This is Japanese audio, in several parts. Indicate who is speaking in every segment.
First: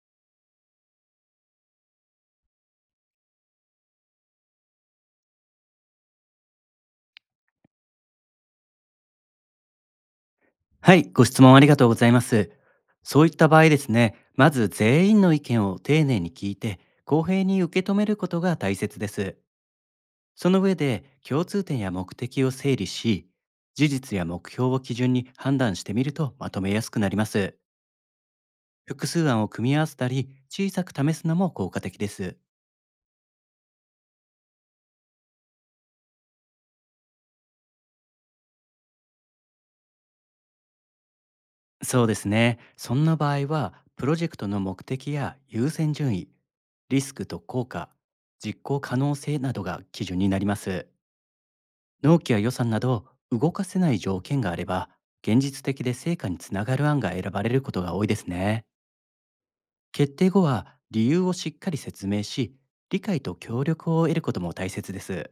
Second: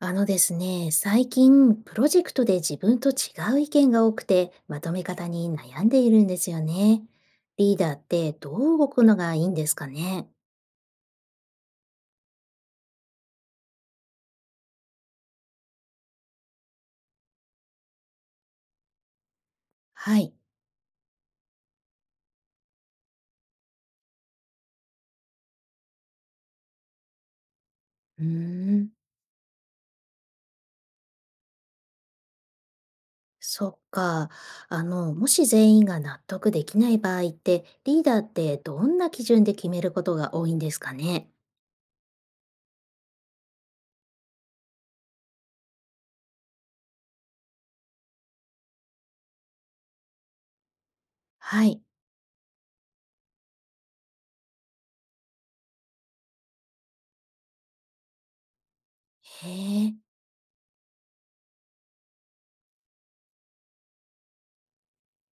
Speaker 1: あのですね、最近プロジェクトで自分と違う意見が多くて、まとめ方に悩んでいるんですよね。リーダーってどう動くのがいいんですかね？
Speaker 2: はい、ご質問ありがとうございます。そういった場合ですね、まず全員の意見を丁寧に聞いて、公平に受け止めることが大切です。
Speaker 1: はい。
Speaker 2: その上で、共通点や目的を整理し、事実や目標を基準に判断してみるとまとめやすくなります。
Speaker 1: うーん。
Speaker 2: 複数案を組み合わせたり、小さく試すのも効果的です。
Speaker 1: そっか。あの、もし全員が納得できない場合って、リーダーってどんな基準で決めることが多いんですかね？
Speaker 2: そうですね、そんな場合は、プロジェクトの目的や優先順位、リスクと効果、実行可能性などが基準になります。
Speaker 1: はい。
Speaker 2: 納期や予算など動かせない条件があれば、現実的で成果につながる案が選ばれることが多いですね。
Speaker 1: へえ。
Speaker 2: 決定後は理由をしっかり説明し、理解と協力を得ることも大切です。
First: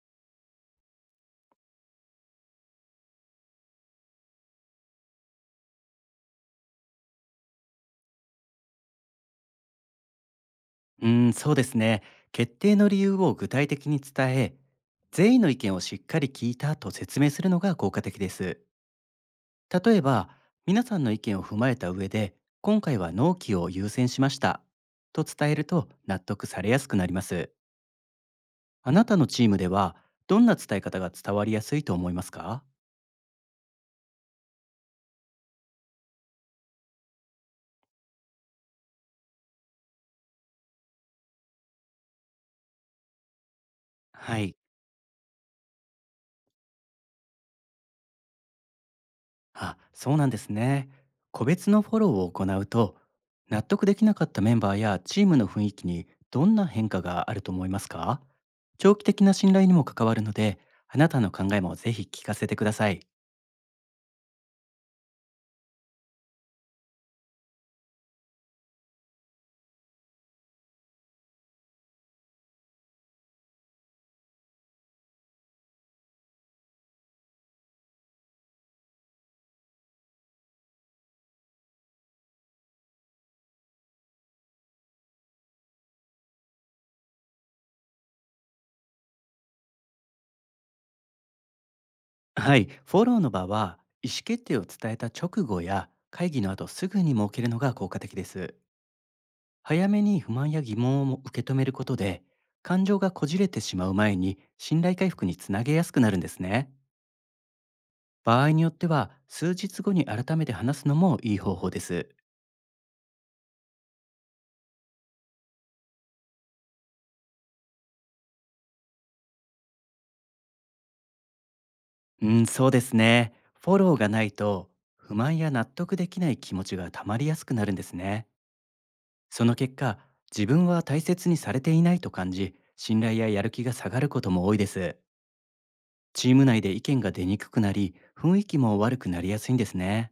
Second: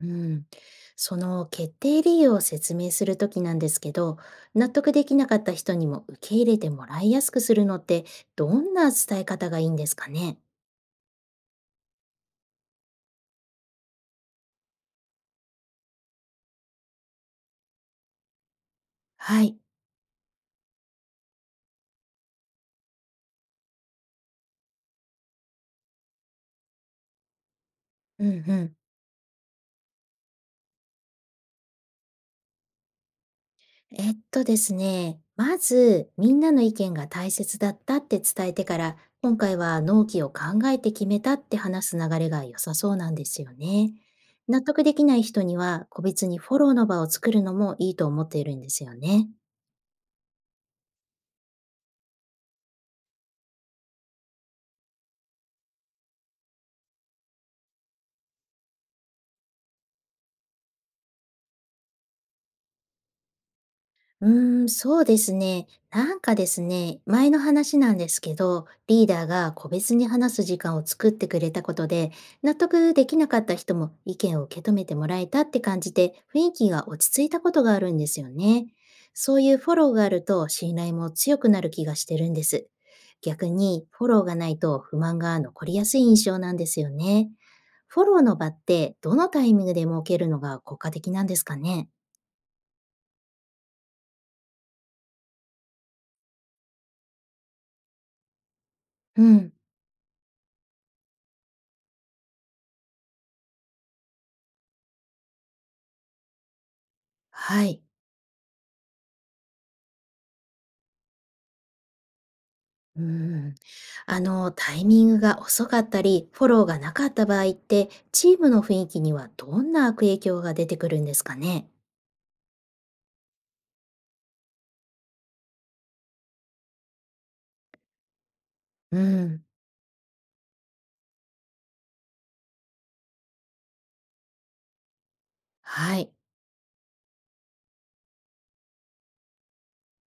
Speaker 1: うん、その決定理由を説明するときなんですけど、納得できなかった人にも受け入れてもらいやすくするのってどんな伝え方がいいんですかね？
Speaker 2: うーん、そうですね。決定の理由を具体的に伝え、全員の意見をしっかり聞いたと説明するのが効果的です。
Speaker 1: はい。
Speaker 2: 例えば、皆さんの意見を踏まえた上で、今回は納期を優先しましたと伝えると納得されやすくなります。
Speaker 1: うんうん。
Speaker 2: あなたのチームでは、どんな伝え方が伝わりやすいと思いますか？
Speaker 1: えっとですね、まずみんなの意見が大切だったって伝えてから、今回は納期を考えて決めたって話す流れが良さそうなんですよね。
Speaker 2: はい。
Speaker 1: 納得できない人には個別にフォローの場を作るのもいいと思っているんですよね。
Speaker 2: あ、そうなんですね。個別のフォローを行うと、納得できなかったメンバーやチームの雰囲気にどんな変化があると思いますか？長期的な信頼にも関わるので、あなたの考えもぜひ聞かせてください。
Speaker 1: うーん、そうですね。なんかですね、前の話なんですけど、リーダーが個別に話す時間を作ってくれたことで、納得できなかった人も意見を受け止めてもらえたって感じて、雰囲気が落ち着いたことがあるんですよね。そういうフォローがあると信頼も強くなる気がしてるんです。逆にフォローがないと不満が残りやすい印象なんですよね。フォローの場ってどのタイミングで設けるのが効果的なんですかね？
Speaker 2: はい。フォローの場は、意思決定を伝えた直後や会議の後すぐに設けるのが効果的です。
Speaker 1: うん。
Speaker 2: 早めに不満や疑問を受け止めることで、感情がこじれてしまう前に信頼回復につなげやすくなるんですね。
Speaker 1: はい。
Speaker 2: 場合によっては数日後に改めて話すのもいい方法です。
Speaker 1: うーん、あの、タイミングが遅かったり、フォローがなかった場合って、チームの雰囲気にはどんな悪影響が出てくるんですかね？
Speaker 2: うん、そうですね。フォローがないと、不満や納得できない気持ちがたまりやすくなるんですね。
Speaker 1: う
Speaker 2: そ
Speaker 1: ん、
Speaker 2: の結果、自分は大切にされていないと感じ、信頼ややる気が下がることも多いです。
Speaker 1: はい。
Speaker 2: チーム内で意見が出にくくなり、雰囲気も悪くなりやすいんですね。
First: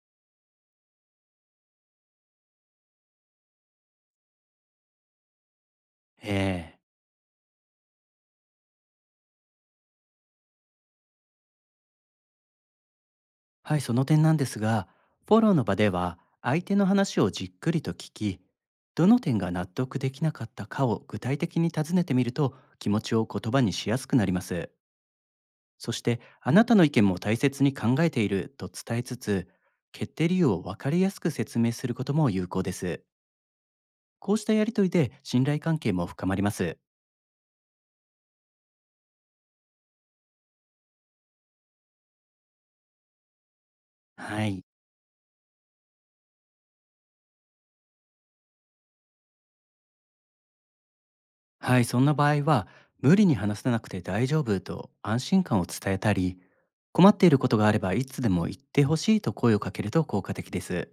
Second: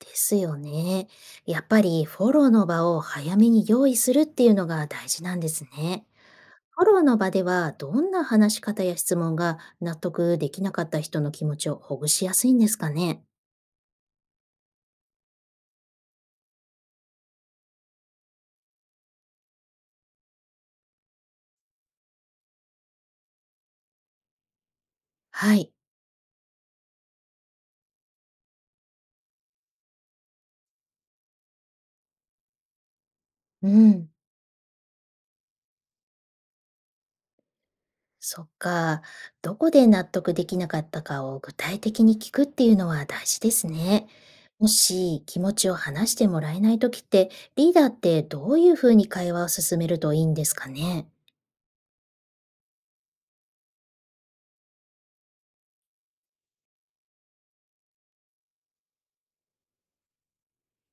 Speaker 1: ですよね。やっぱりフォローの場を早めに用意するっていうのが大事なんですね。
Speaker 2: ええ。
Speaker 1: フォローの場では、どんな話し方や質問が納得できなかった人の気持ちをほぐしやすいんですかね？
Speaker 2: はい、その点なんですが、フォローの場では相手の話をじっくりと聞き、どの点が納得できなかったかを具体的に尋ねてみると気持ちを言葉にしやすくなります。
Speaker 1: はい。
Speaker 2: そして、あなたの意見も大切に考えていると伝えつつ、決定理由を分かりやすく説明することも有効です。
Speaker 1: うん。
Speaker 2: こうしたやりとりで信頼関係も深まります。
Speaker 1: そっか。どこで納得できなかったかを具体的に聞くっていうのは大事ですね。
Speaker 2: はい。
Speaker 1: もし気持ちを話してもらえないときって、リーダーってどういうふうに会話を進めるといいんですかね。
Speaker 2: はい、そんな場合は、無理に話さなくて大丈夫と安心感を伝えたり、困っていることがあればいつでも言ってほしいと声をかけると効果的です。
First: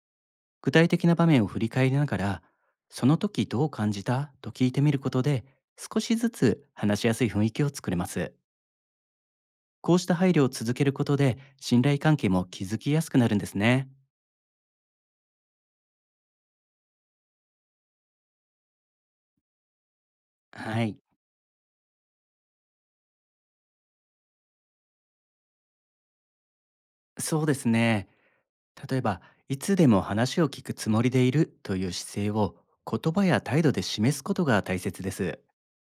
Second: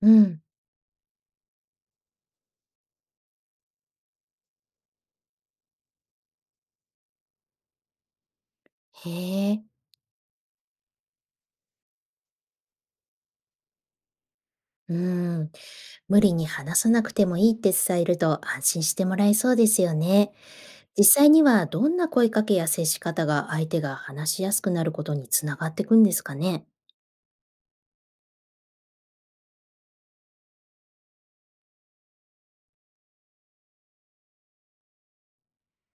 Speaker 1: うん。
Speaker 2: 具体的な場面を振り返りながら、その時どう感じたと聞いてみることで、少しずつ話しやすい雰囲気を作れます。
Speaker 1: へえ。
Speaker 2: こうした配慮を続けることで、信頼関係も築きやすくなるんですね。
Speaker 1: うん。無理に話さなくてもいいって伝えると安心してもらえそうですよね。
Speaker 2: はい、
Speaker 1: 実際にはどんな声かけや接し方が相手が話しやすくなることにつながっていくんですかね。
Speaker 2: そうですね。例えば、いつでも話を聞くつもりでいるという姿勢を言葉や態度で示すことが大切です。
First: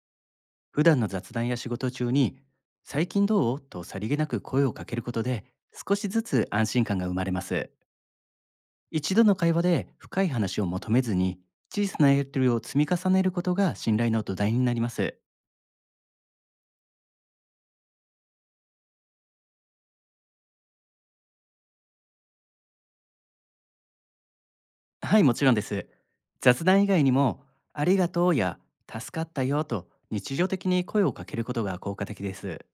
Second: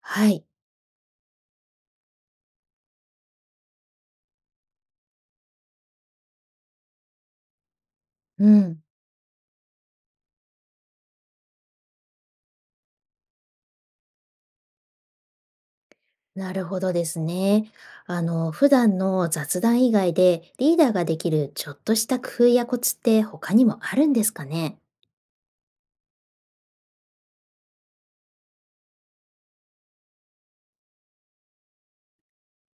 Speaker 1: はい。
Speaker 2: 普段の雑談や仕事中に、最近どうとさりげなく声をかけることで、少しずつ安心感が生まれます。
Speaker 1: うん。
Speaker 2: 一度の会話で深い話を求めずに、小さなやりとりを積み重ねることが信頼の土台になります。
Speaker 1: なるほどですね。あの、普段の雑談以外でリーダーができるちょっとした工夫やコツって他にもあるんですかね？
Speaker 2: はい、もちろんです。雑談以外にも、ありがとうや助かったよと日常的に声をかけることが効果的です。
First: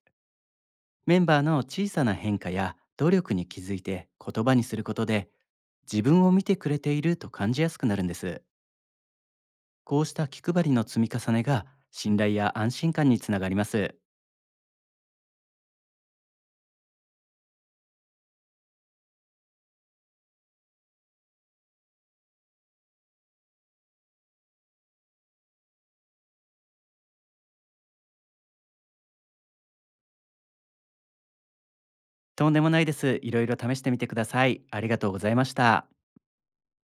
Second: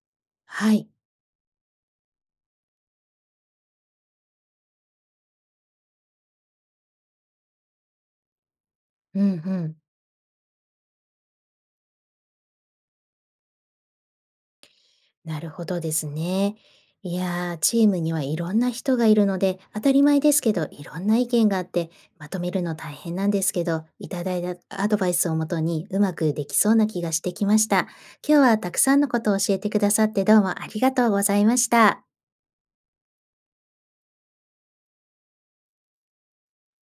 Speaker 1: はい。
Speaker 2: メンバーの小さな変化や努力に気づいて言葉にすることで、自分を見てくれていると感じやすくなるんです。
Speaker 1: うんうん。
Speaker 2: こうした気配りの積み重ねが信頼や安心感につながります。
Speaker 1: なるほどですね。いやー、チームにはいろんな人がいるので、当たり前ですけど、いろんな意見があって、まとめるの大変なんですけど、いただいたアドバイスをもとにうまくできそうな気がしてきました。今日はたくさんのことを教えてくださってどうもありがとうございました。
Speaker 2: とんでもないです。いろいろ試してみてください。ありがとうございました。